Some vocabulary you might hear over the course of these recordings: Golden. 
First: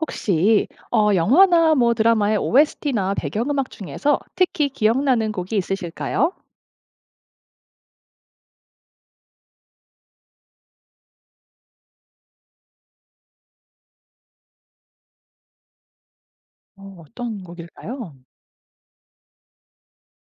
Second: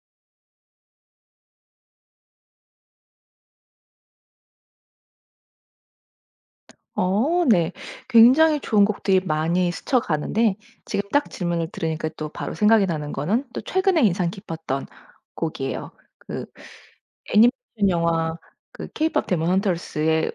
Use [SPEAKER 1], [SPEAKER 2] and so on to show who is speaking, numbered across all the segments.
[SPEAKER 1] 혹시 영화나 뭐 드라마의 OST나 배경음악 중에서 특히 기억나는 곡이 있으실까요?
[SPEAKER 2] 네. 굉장히 좋은 곡들이 많이 스쳐가는데 지금 딱 질문을 들으니까 또 바로 생각이 나는 거는 또 최근에 인상 깊었던 곡이에요. 그
[SPEAKER 1] 어떤
[SPEAKER 2] 애니메이션
[SPEAKER 1] 곡일까요?
[SPEAKER 2] 영화 그 케이팝 데몬 헌터스의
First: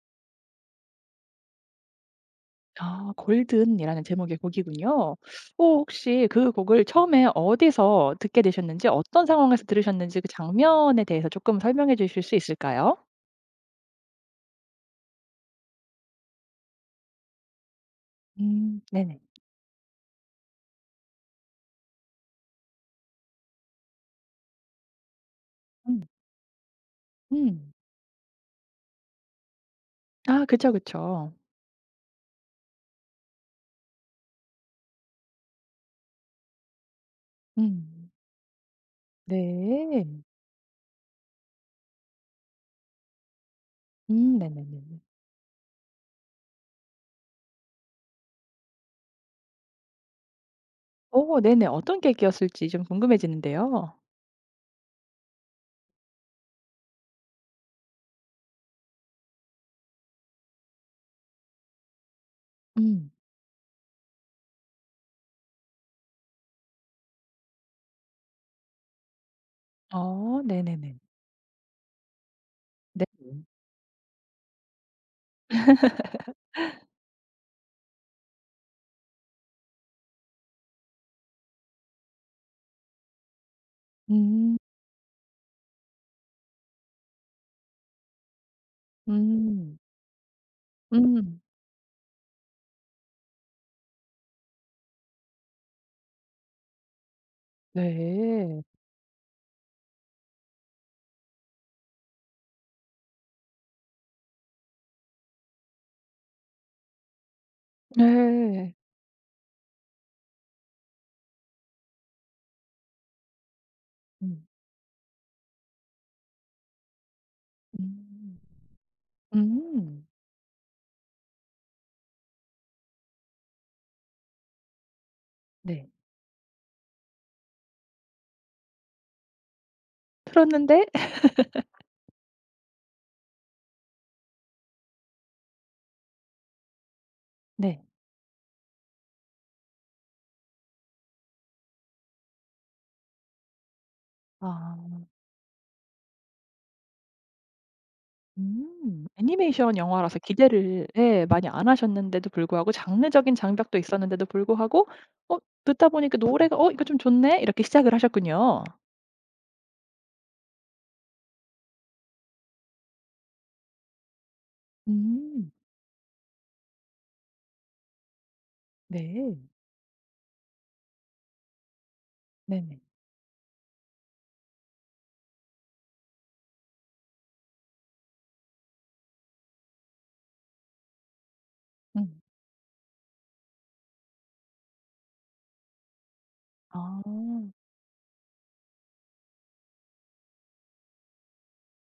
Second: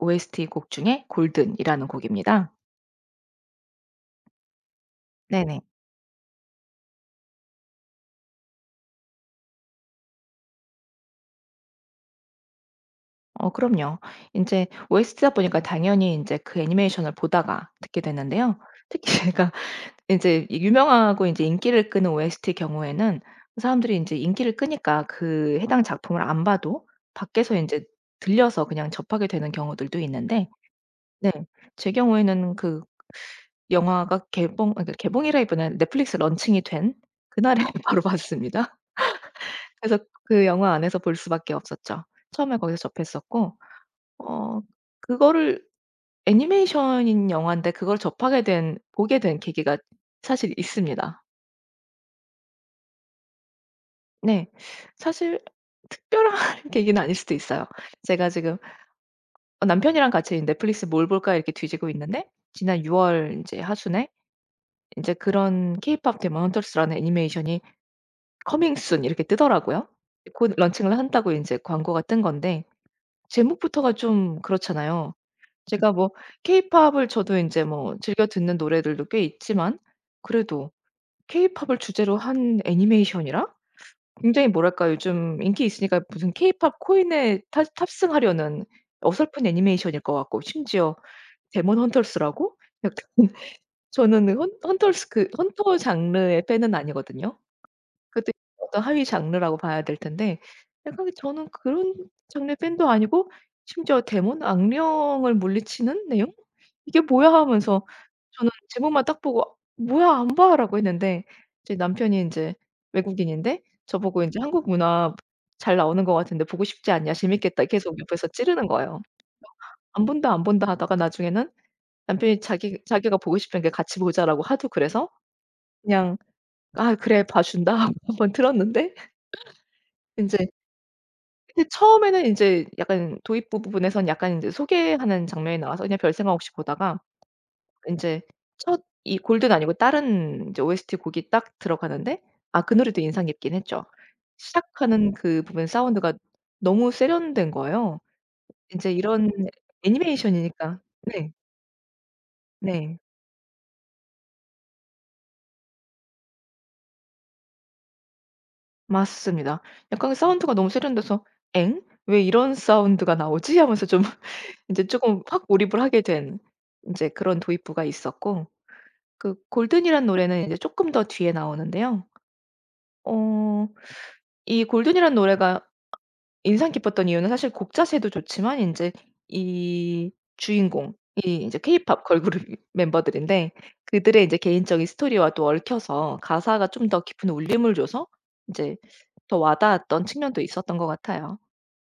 [SPEAKER 2] OST 곡 중에 골든이라는 곡입니다.
[SPEAKER 1] 아, 골든이라는 제목의 곡이군요.
[SPEAKER 2] 네네.
[SPEAKER 1] 오, 혹시 그 곡을 처음에 어디서 듣게 되셨는지, 어떤 상황에서 들으셨는지 그 장면에 대해서 조금 설명해 주실 수 있을까요?
[SPEAKER 2] 그럼요. 이제 OST다 보니까 당연히 이제 그 애니메이션을 보다가 듣게 됐는데요. 특히
[SPEAKER 1] 네네.
[SPEAKER 2] 제가 인제 이 유명하고 인제 인기를 끄는 OST 경우에는 사람들이 인제 인기를 끄니까 그 해당
[SPEAKER 1] 음,
[SPEAKER 2] 작품을 안 봐도 밖에서
[SPEAKER 1] 음.
[SPEAKER 2] 인제 들려서 그냥 접하게 되는 경우들도
[SPEAKER 1] 아,
[SPEAKER 2] 있는데,
[SPEAKER 1] 그쵸,
[SPEAKER 2] 네.
[SPEAKER 1] 그쵸.
[SPEAKER 2] 제 경우에는 그 영화가 개봉 아 그러니까 개봉이라기보다는 넷플릭스 런칭이 된 그날에 바로
[SPEAKER 1] 음,
[SPEAKER 2] 봤습니다. 그래서
[SPEAKER 1] 네.
[SPEAKER 2] 그 영화 안에서 볼 수밖에 없었죠. 처음에 거기서 접했었고 어
[SPEAKER 1] 네네네.
[SPEAKER 2] 그거를 애니메이션인 영화인데 그걸 접하게 된 보게 된 계기가 사실 있습니다.
[SPEAKER 1] 오, 네네. 어떤 계기였을지 좀 궁금해지는데요.
[SPEAKER 2] 네. 사실 특별한 계기는 아닐 수도 있어요. 제가 지금 남편이랑 같이 넷플릭스 '뭘 볼까?' 이렇게 뒤지고 있는데 지난 6
[SPEAKER 1] 음.
[SPEAKER 2] 월이제 하순에 이제 그런 케이팝 데몬 헌터스라는 애니메이션이 커밍순 이렇게 뜨더라고요.
[SPEAKER 1] 어
[SPEAKER 2] 곧
[SPEAKER 1] 네네네.
[SPEAKER 2] 런칭을 한다고 이제 광고가 뜬 건데
[SPEAKER 1] 네. 네.
[SPEAKER 2] 제목부터가 좀 그렇잖아요. 제가 뭐 케이팝을 저도 이제 뭐 즐겨 듣는 노래들도 꽤 있지만 그래도 케이팝을 주제로 한 애니메이션이라 굉장히
[SPEAKER 1] 음.
[SPEAKER 2] 뭐랄까 요즘 인기 있으니까 무슨 케이팝 코인에 탑 탑승하려는 어설픈
[SPEAKER 1] 음.
[SPEAKER 2] 애니메이션일 것 같고 심지어
[SPEAKER 1] 음.
[SPEAKER 2] 데몬 헌터스라고, 약간 저는 헌 헌터스 그 헌터 장르의 팬은 아니거든요. 그것도
[SPEAKER 1] 네.
[SPEAKER 2] 어떤 하위 장르라고 봐야 될 텐데, 약간 저는 그런 장르의 팬도 아니고 심지어 데몬, 악령을 물리치는 내용? '이게 뭐야?' 하면서 저는
[SPEAKER 1] 네.
[SPEAKER 2] 제목만 딱 보고 "뭐야, 안 봐."라고 했는데, 제 남편이 인제 외국인인데 저보고 인제
[SPEAKER 1] 음.
[SPEAKER 2] "한국 문화 잘 나오는 것 같은데 보고 싶지 않냐? 재밌겠다." 계속 옆에서
[SPEAKER 1] 음.
[SPEAKER 2] 찌르는 거예요. "안
[SPEAKER 1] 음.
[SPEAKER 2] 본다, 안 본다." 하다가 나중에는 남편이 자기가 보고 싶은 게, "같이 보자."라고 하도 그래서
[SPEAKER 1] 네.
[SPEAKER 2] 그냥 "아 그래, 봐 준다." 하고 한 번 틀었는데 인제.
[SPEAKER 1] 틀었는데
[SPEAKER 2] 근데 처음에는 인제 약간 도입부 부분에선 약간 인제 소개하는 장면이 나와서 그냥 별생각 없이 보다가
[SPEAKER 1] 네.
[SPEAKER 2] 인제 첫 이 골드는 아니고 다른 인제 OST 곡이 딱 들어가는데, 아 그 노래도 인상 깊긴 했죠.
[SPEAKER 1] 아.
[SPEAKER 2] 시작하는 그 부분 사운드가 너무 세련된 거예요. 인제
[SPEAKER 1] 음.
[SPEAKER 2] 이런
[SPEAKER 1] 애니메이션 영화라서
[SPEAKER 2] 애니메이션이니까.
[SPEAKER 1] 기대를 예
[SPEAKER 2] 네.
[SPEAKER 1] 많이 안 하셨는데도 불구하고
[SPEAKER 2] 네.
[SPEAKER 1] 장르적인 장벽도 있었는데도 불구하고 어 듣다 보니까 노래가 '어 이거 좀 좋네.' 이렇게 시작을 하셨군요.
[SPEAKER 2] 맞습니다. 약간 사운드가 너무 세련돼서 '엥? 왜 이런 사운드가 나오지?' 하면서 좀 인제 쪼금 확
[SPEAKER 1] 음.
[SPEAKER 2] 몰입을 하게 된 인제 그런 도입부가 있었고 그
[SPEAKER 1] 네.
[SPEAKER 2] 골든이란 노래는 이제 쪼끔 더 뒤에 나오는데요.
[SPEAKER 1] 네네.
[SPEAKER 2] 어 이 골든이란 노래가 인상 깊었던 이유는 사실 곡 자체도 좋지만 인제 이 주인공이 인제 케이팝
[SPEAKER 1] 음.
[SPEAKER 2] 걸그룹 멤버들인데 그들의 인제 개인적인 스토리와 또 얽혀서 가사가 좀 더
[SPEAKER 1] 아.
[SPEAKER 2] 깊은 울림을 줘서 인제 더 와닿았던 측면도 있었던 것 같아요.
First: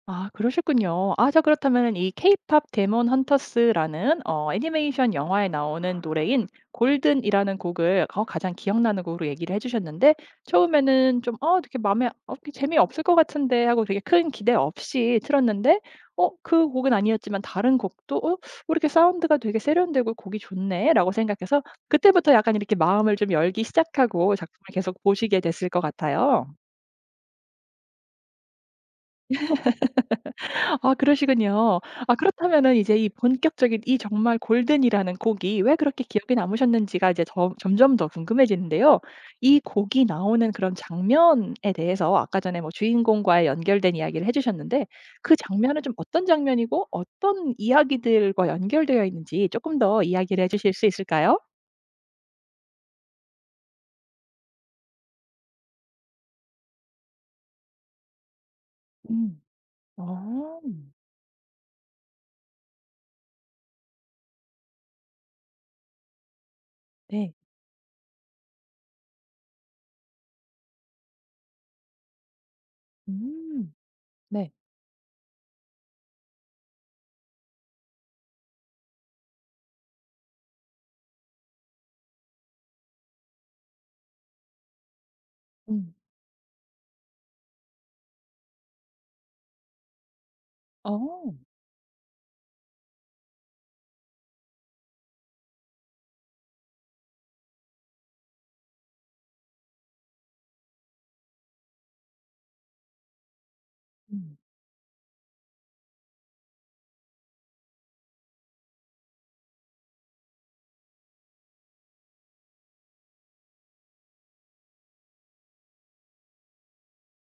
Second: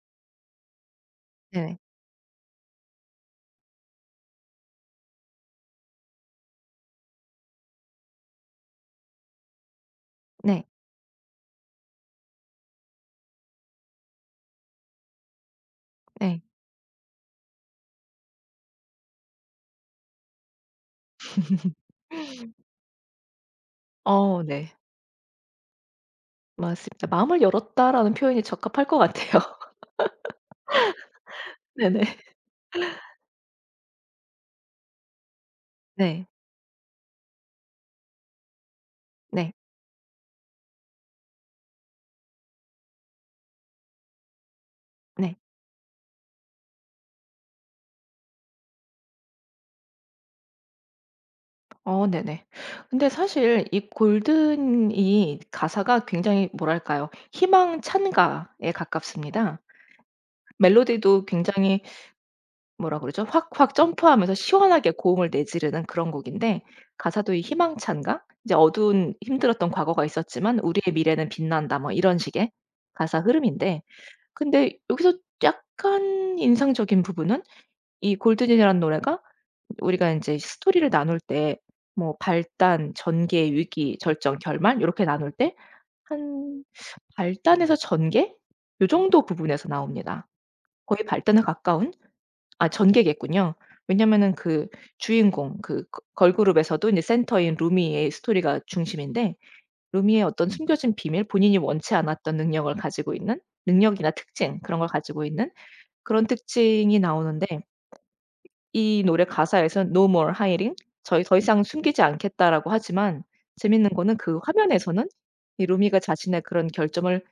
[SPEAKER 1] 아 그러셨군요. 아 자 그렇다
[SPEAKER 2] 네네.
[SPEAKER 1] 면 이 케이팝 데몬 헌터스라는 애니메이션 영화에 나오는 노래인 골든이라는 곡을 가장 기억나는 곡으로 얘기를 해 주셨는데
[SPEAKER 2] 네.
[SPEAKER 1] 처음에는 좀 '어 되게 에 어 재미없을 것 같은데.' 하고 되게 큰 기대 없이 틀었는데
[SPEAKER 2] 네.
[SPEAKER 1] 그 곡은 아니었지만 다른 곡도 '어 왜 이렇게 사운드가 되게 세련되고 곡이 좋네.'라고 생각해서 그때부터 약간 이렇게 마음을 좀 열기 시작하고 작품을
[SPEAKER 2] 네.
[SPEAKER 1] 계속 보시게 됐을 것 같아요.
[SPEAKER 2] 맞습니다. '마음을 열었다.'라는 표현이 적합할 것 같아요.
[SPEAKER 1] 아 그러시군요.
[SPEAKER 2] 네네.
[SPEAKER 1] 아
[SPEAKER 2] 네.
[SPEAKER 1] 그렇다면은 이제 이 본격적인 이 정말 골든이라는 곡이 왜 그렇게
[SPEAKER 2] 네.
[SPEAKER 1] 기억에 남으셨는지가 이제 점 점점 더 궁금해지는데요.
[SPEAKER 2] 네.
[SPEAKER 1] 이 곡이 나오는 그런 장면에 대해서 아까 전에 뭐 주인공과의 연결된 이야기를 해 주셨는데 그
[SPEAKER 2] 네.
[SPEAKER 1] 장면은 좀 어떤 장면이고 어떤 이야기들과 연결되어 있는지 조금 더 이야기를 해 주실 수 있을까요?
[SPEAKER 2] 네네. 근데 사실 이 골든이 가사가 굉장히 뭐랄까요? 희망찬 가에
[SPEAKER 1] 음.
[SPEAKER 2] 가깝습니다.
[SPEAKER 1] 어.
[SPEAKER 2] 멜로디도 굉장히 뭐라 그러죠? 확확 점프하면서 시원하게 고음을 내지르는 그런 곡인데
[SPEAKER 1] 네.
[SPEAKER 2] 가사도 이 희망찬 가 이제 "어두운 힘들었던 과거가 있었지만 우리의 미래는 빛난다." 뭐 이런 식의 가사
[SPEAKER 1] 음.
[SPEAKER 2] 흐름인데
[SPEAKER 1] 네.
[SPEAKER 2] 근데 여기서 약간 인상적인 부분은 이 골든이라는 노래가 우리가 이제 스토리를 나눌 때 뭐 발단, 전개, 위기, 절정, 결말 요렇게 나눌 때
[SPEAKER 1] 음.
[SPEAKER 2] 한 발단에서 전개 요 정도 부분에서 나옵니다. 거의
[SPEAKER 1] 어.
[SPEAKER 2] 발단에 가까운, 아 전개겠군요. 왜냐면은 그 주인공 그 거 걸그룹에서도 이제 센터인 루미의 스토리가 중심인데 루미의 어떤 숨겨진 비밀, 본인이 원치 않았던 능력을 가지고 있는 능력이나
[SPEAKER 1] 음.
[SPEAKER 2] 특징 그런 걸 가지고 있는 그런 특징이 나오는데 이 노래 가사에선 "No more hiding." "저희 더 이상 숨기지 않겠다."라고 하지만 재밌는 거는 그 화면에서는 이 루미가 자신의 그런 결점을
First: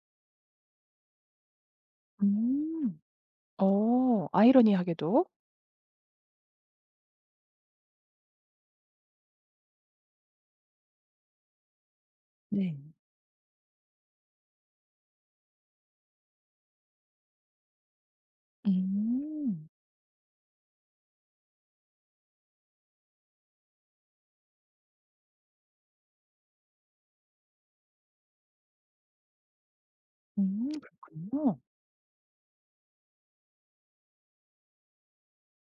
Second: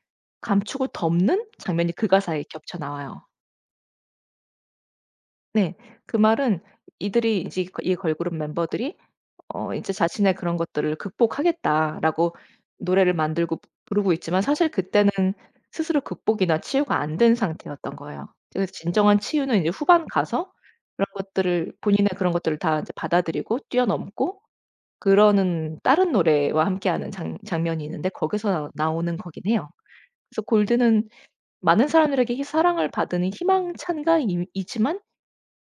[SPEAKER 2] 감추고 덮는 장면이 그 가사에 겹쳐
[SPEAKER 1] 음.
[SPEAKER 2] 나와요.
[SPEAKER 1] 아이러니하게도.
[SPEAKER 2] 네. 그 말은 이들이 이제 이 걸그룹 멤버들이 어 이제 자신의 그런 것들을 극복하겠다라고
[SPEAKER 1] 네.
[SPEAKER 2] 노래를 만들고 부르고 있지만 사실 그때는 스스로 극복이나 치유가 안 된 상태였던 거예요. 그래서 진정한 치유는
[SPEAKER 1] 음.
[SPEAKER 2] 이제 후반 가서 그런 것들을, 본인의 그런 것들을 다 이제 받아들이고 뛰어넘고 그러는 다른 노래와 함께하는 장 장면이 있는데 거기서 나오는 거긴 해요. 그래서 골드는
[SPEAKER 1] 그렇군요.
[SPEAKER 2] 많은 사람들에게 사랑을 받은 희망찬가 이지만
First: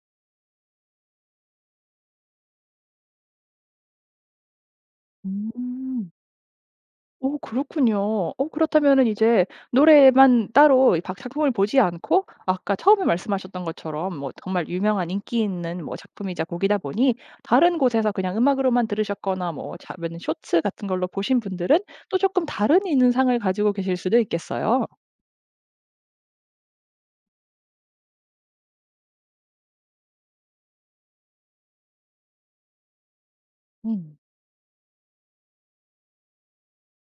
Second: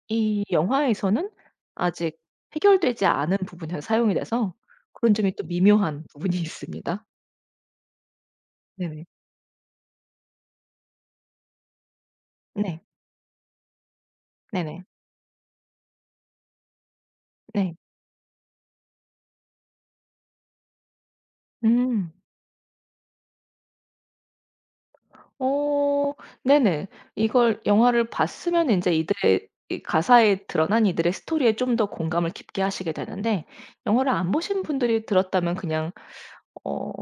[SPEAKER 2] 이 영화에서는 아직 해결되지 않은 부분에서 사용이 돼서 그런 점이 또 미묘한
[SPEAKER 1] 음.
[SPEAKER 2] 부분이 있습니다.
[SPEAKER 1] 그렇군요. 그렇다면은
[SPEAKER 2] 네네.
[SPEAKER 1] 이제 노래만 따로 이 박 작품을 보지 않고 아까
[SPEAKER 2] 네.
[SPEAKER 1] 처음에 말씀하셨던 것처럼 뭐 정말
[SPEAKER 2] 네네.
[SPEAKER 1] 유명한 인기 있는 뭐 작품이자 곡이다 보니
[SPEAKER 2] 네.
[SPEAKER 1] 다른 곳에서 그냥 음악으로만 들으셨거나 뭐 자면 쇼츠 같은 걸로 보신 분들은
[SPEAKER 2] 음.
[SPEAKER 1] 또 쪼끔 다른 인상을 가지고 계실 수도 있겠어요.
[SPEAKER 2] 어 네네. 이걸 영화를 봤으면 인제 이들의 이 가사에 드러난 이들의 스토리에 좀 더 공감을 깊게 하시게 되는데 영화를
[SPEAKER 1] 음.
[SPEAKER 2] 안 보신 분들이 들었다면 그냥 어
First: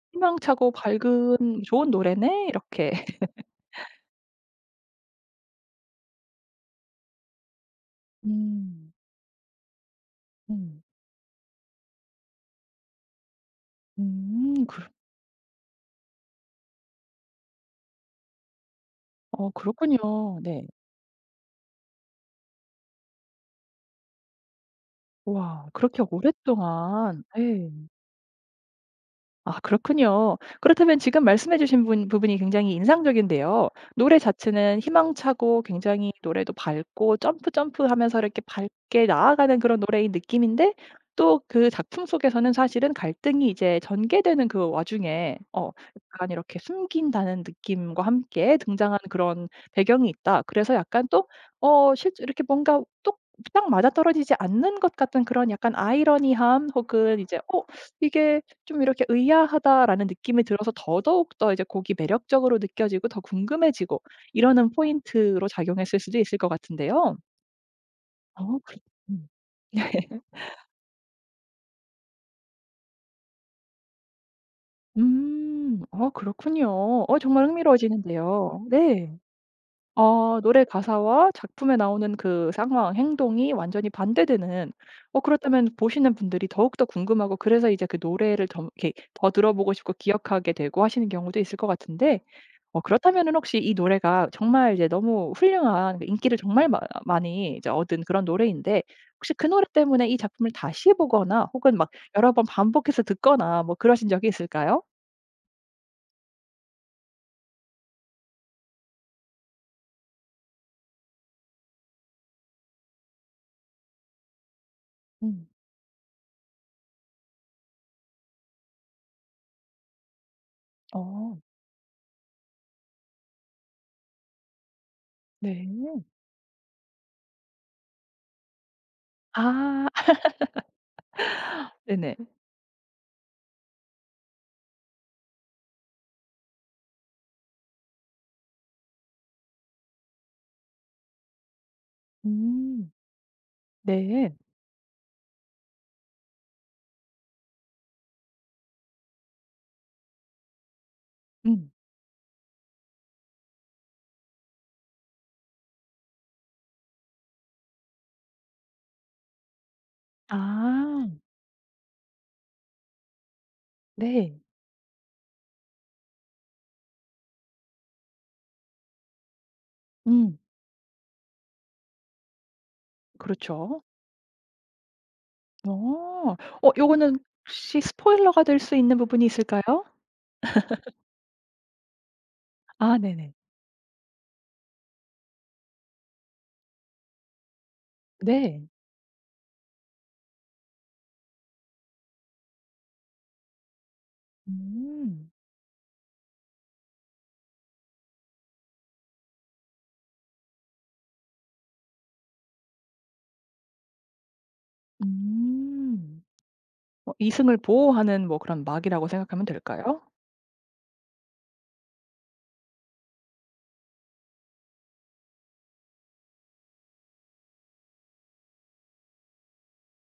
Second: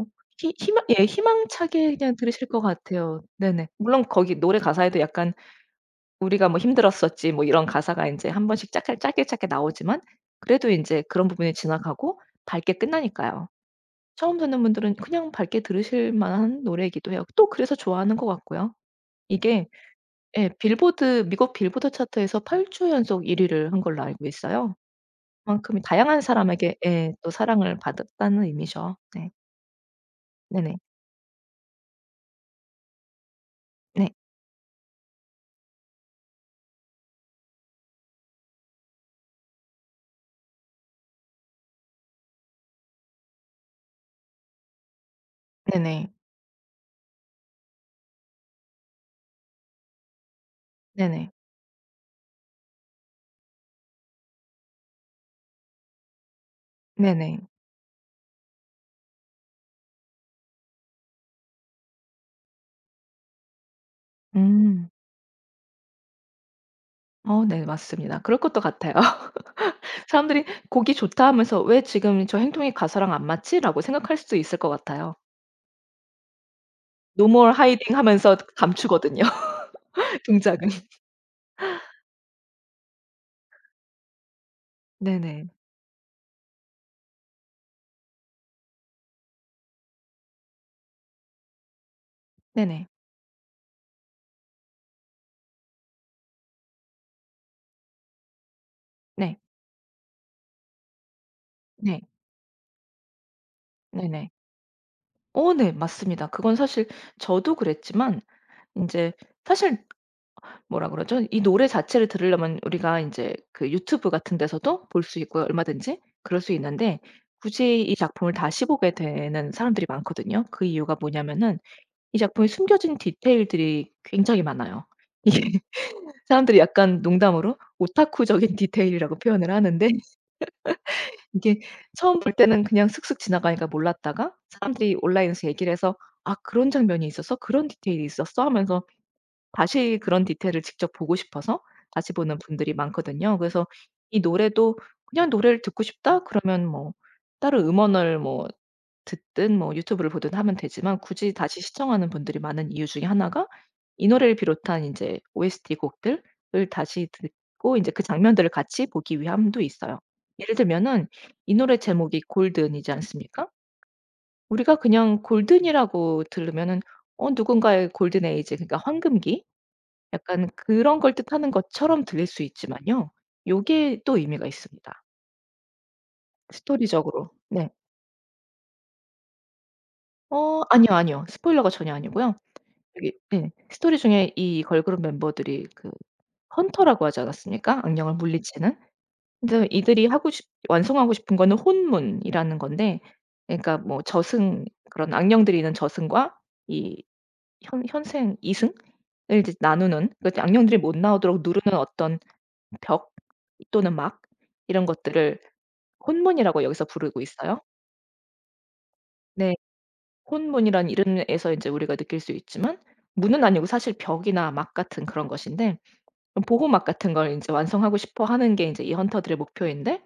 [SPEAKER 2] 희
[SPEAKER 1] '희망차고
[SPEAKER 2] 희망 예
[SPEAKER 1] 밝은 좋은
[SPEAKER 2] 희망차게 그냥
[SPEAKER 1] 노래네.'
[SPEAKER 2] 들으실 것
[SPEAKER 1] 이렇게.
[SPEAKER 2] 같아요. 네네. 물론 거기 노래 가사에도 약간 "우리가 뭐 힘들었었지." 뭐 이런 가사가 인제 한 번씩 짝
[SPEAKER 1] 음.
[SPEAKER 2] 짧게 짧게 나오지만 그래도
[SPEAKER 1] 음.
[SPEAKER 2] 인제 그런 부분이 지나가고 밝게 끝나니까요. 처음 듣는
[SPEAKER 1] 음.
[SPEAKER 2] 분들은 그냥 밝게 들으실 만한 노래이기도 해요. 또 그래서 좋아하는 것 같고요. 이게
[SPEAKER 1] 그렇군요.
[SPEAKER 2] 예
[SPEAKER 1] 네.
[SPEAKER 2] 빌보드, 미국 빌보드 차트에서 8주 연속 1 위를 한 걸로 알고 있어요.
[SPEAKER 1] 와
[SPEAKER 2] 그만큼
[SPEAKER 1] 그렇게
[SPEAKER 2] 다양한 사람에게 예
[SPEAKER 1] 오랫동안
[SPEAKER 2] 또 사랑을
[SPEAKER 1] 예.
[SPEAKER 2] 받았다는 의미죠. 네.
[SPEAKER 1] 아 그렇군요.
[SPEAKER 2] 네네.
[SPEAKER 1] 그렇다면 지금 말씀해 주신 분 부분이 굉장히 인상적인데요.
[SPEAKER 2] 네.
[SPEAKER 1] 노래 자체는 희망차고 굉장히 노래도 밝고 점프 점프하면서 이렇게 밝게 나아가는 그런 노래의 느낌인데 또 그 작품 속에서는 사실은 갈등이 이제 전개되는 그 와중에
[SPEAKER 2] 네네.
[SPEAKER 1] 약간 이렇게 숨긴다는 느낌과 함께 등장하는 그런 배경이 있다. 그래서 약간 또
[SPEAKER 2] 네네.
[SPEAKER 1] 실제 이렇게 뭔가 똑딱 맞아떨어지지 않는 것 같은 그런 약간 아이러니함 혹은 이제
[SPEAKER 2] 네네.
[SPEAKER 1] '어 이게 좀 이렇게 의아하다라는 느낌이 들어서 더더욱 더 이제 곡이 매력적으로 느껴지고 더 궁금해지고 이러는
[SPEAKER 2] 음.
[SPEAKER 1] 포인트로 작용했을 수도 있을 것 같은데요.
[SPEAKER 2] 네 맞습니다. 그럴
[SPEAKER 1] 어
[SPEAKER 2] 것도
[SPEAKER 1] 그렇
[SPEAKER 2] 같아요.
[SPEAKER 1] 음.
[SPEAKER 2] 사람들이 '곡이 좋다.' 하면서 '왜 지금 저 행동이 가사랑 안 맞지?'라고 생각할 수도 있을 것 같아요.
[SPEAKER 1] 그렇군요.
[SPEAKER 2] No
[SPEAKER 1] 정말
[SPEAKER 2] more hiding 하면서
[SPEAKER 1] 흥미로워지는데요. 네.
[SPEAKER 2] 감추거든요,
[SPEAKER 1] 노래
[SPEAKER 2] 동작은.
[SPEAKER 1] 가사와 작품에 나오는 그 상황, 행동이 완전히 반대되는
[SPEAKER 2] 네네.
[SPEAKER 1] 그렇다면 보시는 분들이 더욱더 궁금하고 그래서 이제 그 노래를 더 이렇게 더 들어보고 싶고 기억하게 되고 하시는 경우도 있을 것 같은데
[SPEAKER 2] 네네.
[SPEAKER 1] 그렇다면은 혹시 이 노래가 정말 이제 너무 훌륭한 그 인기를 정말 마 많이 이제 얻은 그런 노래인데 혹시
[SPEAKER 2] 네.
[SPEAKER 1] 그 노래 때문에 이 작품을 다시 보거나 혹은 막
[SPEAKER 2] 네.
[SPEAKER 1] 여러 번 반복해서 듣거나 뭐 그러신 적이
[SPEAKER 2] 네네.
[SPEAKER 1] 있을까요?
[SPEAKER 2] 네. 맞습니다. 그건 사실 저도 그랬지만 이제 사실 뭐라 그러죠? 이 노래 자체를 들으려면 우리가 이제 그 유튜브 같은 데서도 볼 수 있고요,
[SPEAKER 1] 음.
[SPEAKER 2] 얼마든지. 그럴 수 있는데 굳이 이 작품을 다시 보게 되는 사람들이 많거든요. 그 이유가
[SPEAKER 1] 어
[SPEAKER 2] 뭐냐면은 이 작품에 숨겨진 디테일들이 굉장히 많아요. 이게
[SPEAKER 1] 네.
[SPEAKER 2] 사람들이 약간 농담으로 오타쿠적인 디테일이라고 표현을
[SPEAKER 1] 아.
[SPEAKER 2] 하는데 이게
[SPEAKER 1] 네네.
[SPEAKER 2] 처음 볼 때는 그냥 슥슥 지나가니까 몰랐다가 사람들이 온라인에서 얘기를 해서 "아 그런 장면이 있었어? 그런 디테일이 있었어?" 하면서 다시 그런 디테일을 직접 보고 싶어서 다시 보는 분들이
[SPEAKER 1] 음.
[SPEAKER 2] 많거든요. 그래서 이
[SPEAKER 1] 네.
[SPEAKER 2] 노래도 그냥 노래를 듣고 싶다 그러면 뭐 따로 음원을 뭐 듣든 뭐 유튜브를 보든 하면 되지만 굳이 다시
[SPEAKER 1] 음.
[SPEAKER 2] 시청하는 분들이 많은 이유 중에 하나가 이 노래를 비롯한 인제 OST 곡들을 다시 듣고 인제 그 장면들을 같이 보기 위함도 있어요. 예를
[SPEAKER 1] 아.
[SPEAKER 2] 들면은 이 노래 제목이 골든이지 않습니까?
[SPEAKER 1] 네.
[SPEAKER 2] 우리가 그냥 골든이라고 들으면은 어 누군가의 골든 에이지, 그러니까 황금기,
[SPEAKER 1] 음.
[SPEAKER 2] 약간 그런 걸 뜻하는 것처럼 들릴 수 있지만요.
[SPEAKER 1] 그렇죠.
[SPEAKER 2] 요게 또 의미가 있습니다,
[SPEAKER 1] 어. 요거는
[SPEAKER 2] 스토리적으로. 네.
[SPEAKER 1] 혹시 스포일러가 될 수 있는 부분이 있을까요?
[SPEAKER 2] 아니요, 아니요. 스포일러가 전혀 아니고요.
[SPEAKER 1] 아
[SPEAKER 2] 저기
[SPEAKER 1] 네네.
[SPEAKER 2] 예. 스토리 중에 이 걸그룹 멤버들이 그 헌터라고 하지 않았습니까? 악령을
[SPEAKER 1] 네.
[SPEAKER 2] 물리치는. 근데 이들이 하고 싶 완성하고 싶은 거는 혼문이라는 건데 그러니까 뭐 저승, 그런
[SPEAKER 1] 음.
[SPEAKER 2] 악령들이 있는 저승과 이 현 현생 이승을 이제 나누는, 그러니까 악령들이 못 나오도록 누르는 어떤 벽 또는 막 이런 것들을
[SPEAKER 1] 음.
[SPEAKER 2] 혼문이라고 여기서 부르고
[SPEAKER 1] 이승을
[SPEAKER 2] 있어요.
[SPEAKER 1] 보호하는 뭐 그런 막이라고 생각하면
[SPEAKER 2] 네.
[SPEAKER 1] 될까요?
[SPEAKER 2] 혼문이란 이름에서 인제 우리가 느낄 수 있지만 문은 아니고 사실 벽이나 막 같은 그런 것인데 그 보호막 같은 걸 인제 완성하고 싶어 하는 게 인제 이 헌터들의 목표인데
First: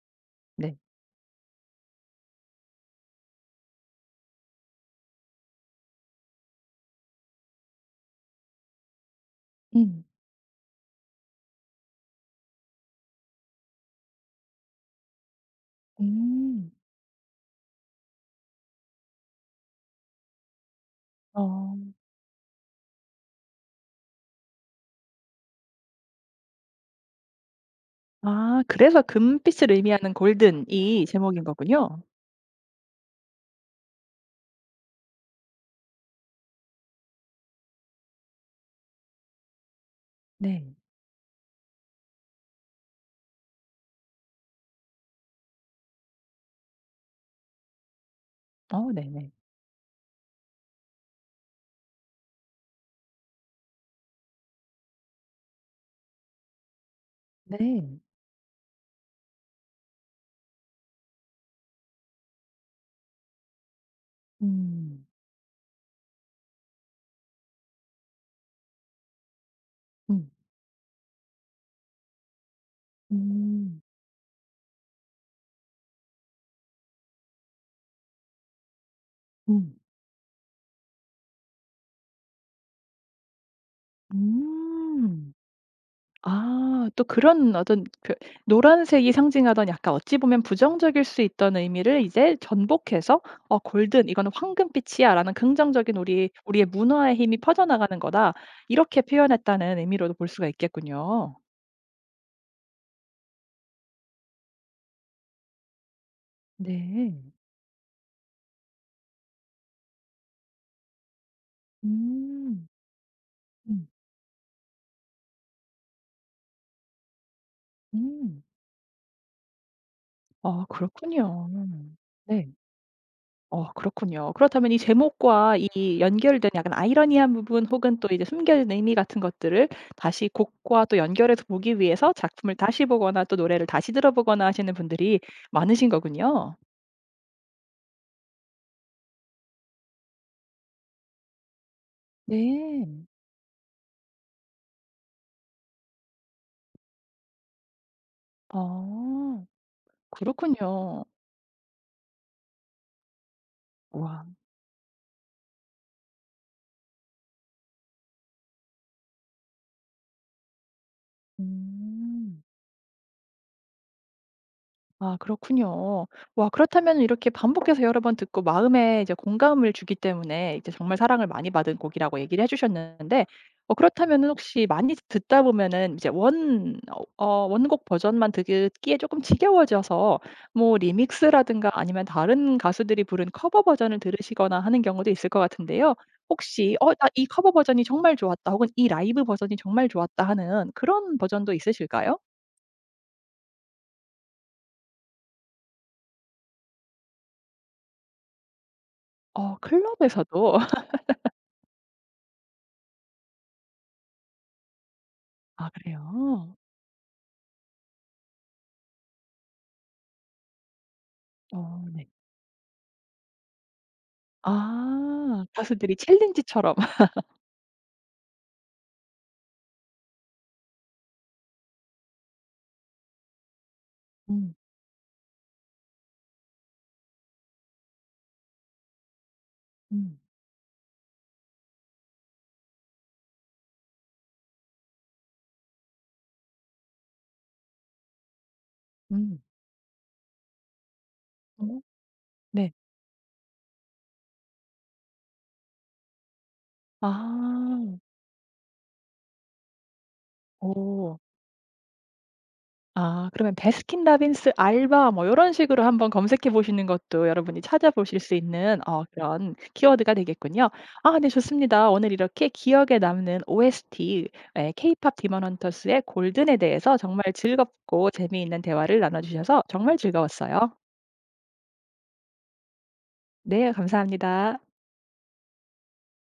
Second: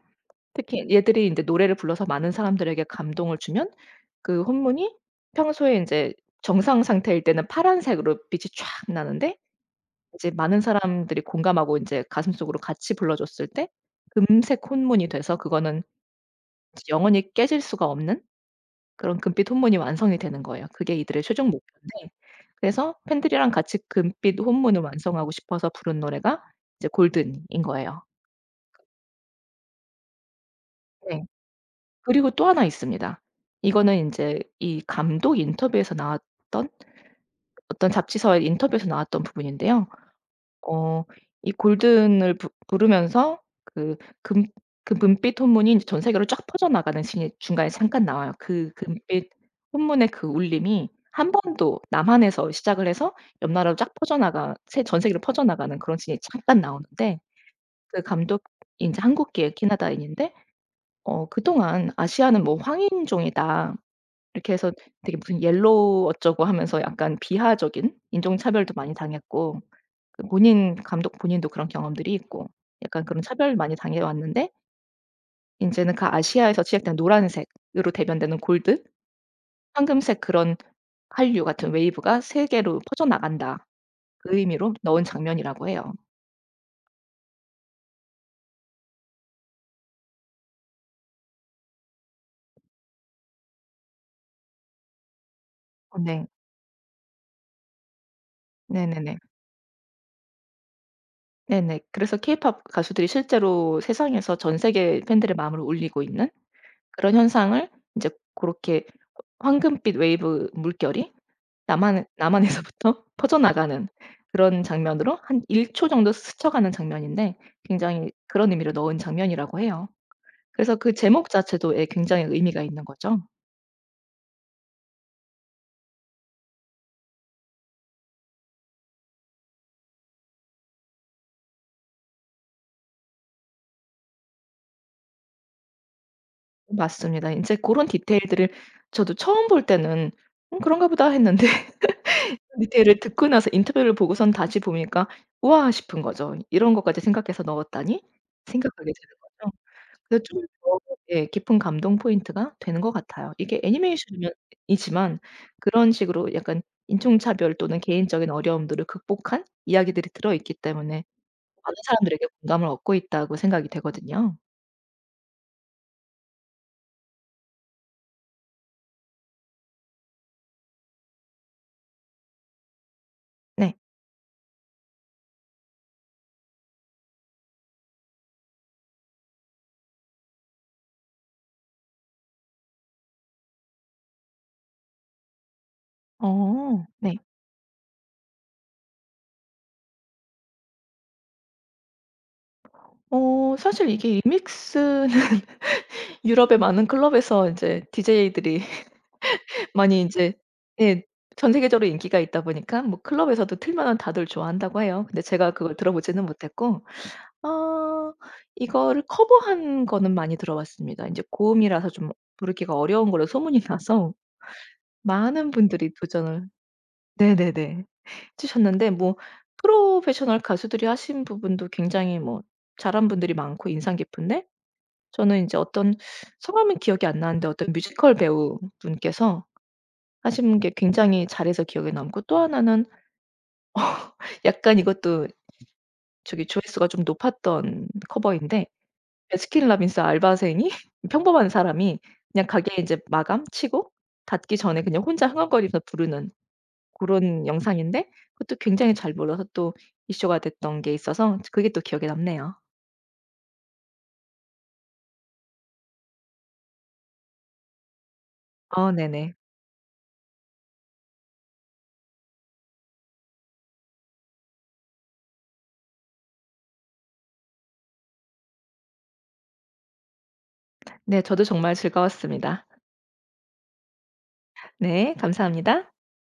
[SPEAKER 1] 네.
[SPEAKER 2] 특히 얘들이 인제 노래를 불러서 많은 사람들에게 감동을 주면 그 혼문이 평소에 인제 정상 상태일 때는 파란색으로 빛이 촥 나는데
[SPEAKER 1] 음.
[SPEAKER 2] 이제 많은 사람들이 공감하고 인제 가슴속으로 같이 불러 줬을 때 금색 혼문이 돼서, 그거는
[SPEAKER 1] 음.
[SPEAKER 2] 이제 영원히 깨질 수가 없는 그런 금빛 혼문이 완성이 되는 거예요. 그게 이들의 최종
[SPEAKER 1] 어.
[SPEAKER 2] 목표인데 그래서 팬들이랑 같이 금빛 혼문을 완성하고 싶어서 부른 노래가 이제 골든인 거예요.
[SPEAKER 1] 아 그래서 금빛을 의미하는 골든 이
[SPEAKER 2] 네.
[SPEAKER 1] 제목인 거군요.
[SPEAKER 2] 그리고 또 하나 있습니다. 이거는 이제 이 감독 인터뷰에서 나왔던, 어떤 잡지사의 인터뷰에서 나왔던 부분인데요.
[SPEAKER 1] 네.
[SPEAKER 2] 어 이 골든을 부 부르면서 그 금 그 금빛 혼문이 제전 세계로 쫙 퍼져나가는 씬이 중간에 잠깐 나와요. 그
[SPEAKER 1] 어
[SPEAKER 2] 금빛
[SPEAKER 1] 네네.
[SPEAKER 2] 혼문의 그 울림이 한 번도 남한에서 시작을 해서 옆 나라로 쫙 퍼져나가 세 전 세계로 퍼져나가는 그런 씬이 잠깐 나오는데
[SPEAKER 1] 네.
[SPEAKER 2] 그 감독이 제 한국계 캐나다인인데 어 그동안 "아시아는 뭐 황인종이다." 이렇게 해서
[SPEAKER 1] 음.
[SPEAKER 2] 되게 무슨 옐로우 어쩌고 하면서 약간 비하적인 인종차별도 많이 당했고 그
[SPEAKER 1] 음.
[SPEAKER 2] 본인, 감독 본인도 그런 경험들이 있고 약간 그런 차별을 많이
[SPEAKER 1] 음.
[SPEAKER 2] 당해 왔는데 인제는 그 아시아에서 취약된 노란색으로 대변되는 골드,
[SPEAKER 1] 음.
[SPEAKER 2] 황금색 그런 한류 같은 웨이브가 세계로 퍼져나간다, 그 의미로 넣은
[SPEAKER 1] 음.
[SPEAKER 2] 장면이라고 해요.
[SPEAKER 1] 아 또 그런 어떤 그 노란색이 상징하던 약간 어찌 보면 부정적일 수 있던 의미를 이제 전복해서 '어 골든 이거는 황금빛이야.'라는 긍정적인
[SPEAKER 2] 어 네.
[SPEAKER 1] 우리의 문화의 힘이 퍼져나가는 거다. 이렇게
[SPEAKER 2] 네네네.
[SPEAKER 1] 표현했다는 의미로도 볼 수가 있겠군요.
[SPEAKER 2] 네네. 그래서 케이팝 가수들이 실제로 세상에서 전 세계 팬들의 마음을 울리고 있는
[SPEAKER 1] 네.
[SPEAKER 2] 그런 현상을 인제 고렇게 황금빛 웨이브 물결이 남한
[SPEAKER 1] 음.
[SPEAKER 2] 남한에서부터 퍼져나가는
[SPEAKER 1] 음.
[SPEAKER 2] 그런 장면으로 한 1초 정도 스쳐가는 장면인데 굉장히
[SPEAKER 1] 음.
[SPEAKER 2] 그런 의미로 넣은 장면이라고 해요.
[SPEAKER 1] 아
[SPEAKER 2] 그래서 그 제목
[SPEAKER 1] 그렇군요.
[SPEAKER 2] 자체도 예 굉장히
[SPEAKER 1] 네.
[SPEAKER 2] 의미가 있는 거죠.
[SPEAKER 1] 그렇군요. 그렇다면 이 제목과 이 연결된 약간 아이러니한 부분 혹은 또 이제 숨겨진 의미 같은 것들을 다시 곡과 또 연결해서 보기 위해서 작품을 다시 보거나 또 노래를 다시 들어보거나 하시는 분들이 많으신 거군요.
[SPEAKER 2] 맞습니다. 인제 고런 디테일들을 저도 처음 볼 때는 '음 그런가 보다.' 했는데
[SPEAKER 1] 네.
[SPEAKER 2] 디테일을 듣고 나서 인터뷰를 보고선 다시 보니까 '우와.' 싶은 거죠. '이런 것까지 생각해서 넣었다니?' 생각하게 되는
[SPEAKER 1] 아
[SPEAKER 2] 거죠. 그래서 좀 더
[SPEAKER 1] 그렇군요.
[SPEAKER 2] 예 깊은 감동 포인트가 되는 것 같아요. 이게
[SPEAKER 1] 와.
[SPEAKER 2] 애니메이션이면 이지만 그런 식으로 약간 인종차별 또는 개인적인 어려움들을 극복한 이야기들이 들어있기 때문에 많은 사람들에게
[SPEAKER 1] 음.
[SPEAKER 2] 공감을 얻고 있다고 생각이 되거든요.
[SPEAKER 1] 아 그렇군요. 와 그렇다면 이렇게 반복해서 여러 번 듣고 마음에 이제 공감을 주기 때문에 이제 정말 사랑을 많이 받은 곡이라고 얘기를 해 주셨는데
[SPEAKER 2] 네.
[SPEAKER 1] 그렇다면은 혹시 많이 듣다 보면은 이제 원곡 버전만 듣기에 조금 지겨워져서 뭐 리믹스라든가 아니면 다른 가수들이 부른 커버 버전을 들으시거나 하는 경우도 있을 것 같은데요. 혹시 '어
[SPEAKER 2] 어
[SPEAKER 1] 나
[SPEAKER 2] 네.
[SPEAKER 1] 이 커버 버전이 정말 좋았다.' 혹은 '이 라이브 버전이 정말 좋았다.' 하는 그런 버전도 있으실까요?
[SPEAKER 2] 사실 이게 리믹스는 유럽의 많은 클럽에서 인제 디제이들이 많이 인제
[SPEAKER 1] 클럽에서도
[SPEAKER 2] 예 전 세계적으로 인기가 있다 보니까 뭐 클럽에서도 틀면은 다들 좋아한다고 해요. 근데 제가
[SPEAKER 1] 아
[SPEAKER 2] 그걸 들어보지는
[SPEAKER 1] 그래요?
[SPEAKER 2] 못했고 아 이거를 커버한 거는 많이 들어봤습니다. 인제
[SPEAKER 1] 어
[SPEAKER 2] 고음이라서
[SPEAKER 1] 네.
[SPEAKER 2] 좀 부르기가 어려운 걸로 소문이 나서
[SPEAKER 1] 아.
[SPEAKER 2] 많은 분들이
[SPEAKER 1] 가수들이
[SPEAKER 2] 도전을
[SPEAKER 1] 챌린지처럼.
[SPEAKER 2] 네네네. 해 주셨는데 뭐 프로페셔널 가수들이 하신 부분도 굉장히 뭐 잘한 분들이 많고 인상 깊은데
[SPEAKER 1] 음.
[SPEAKER 2] 저는 인제 어떤 성함은 기억이 안 나는데 어떤 뮤지컬 배우분께서
[SPEAKER 1] 음.
[SPEAKER 2] 하신 게 굉장히 잘해서 기억에 남고 또 하나는 약간 이것도 저기 조회수가 좀 높았던 커버인데
[SPEAKER 1] 음.
[SPEAKER 2] 베스킨 라빈스 알바생이 평범한
[SPEAKER 1] 어.
[SPEAKER 2] 사람이 그냥
[SPEAKER 1] 네.
[SPEAKER 2] 가게 이제 마감 치고 닫기 전에 그냥 혼자 흥얼거리면서 부르는 그런
[SPEAKER 1] 아.
[SPEAKER 2] 영상인데 그것도 굉장히 잘 불러서 또 이슈가 됐던 게
[SPEAKER 1] 어.
[SPEAKER 2] 있어서 그게 또 기억에 남네요.
[SPEAKER 1] 아 그러면 베스킨 라빈스 알바 뭐 요런 식으로 한번 검색해 보시는 것도 여러분이 찾아보실 수 있는
[SPEAKER 2] 어 네네.
[SPEAKER 1] 그런 키워드가 되겠군요. 아 네 좋습니다. 오늘 이렇게 기억에 남는 OST 예 케이팝 디먼 헌터스의 골든에 대해서 정말 즐겁고 재미있는 대화를 나눠 주셔서 정말 즐거웠어요.
[SPEAKER 2] 네 저도 정말 즐거웠습니다.
[SPEAKER 1] 네 감사합니다.
[SPEAKER 2] 네 감사합니다.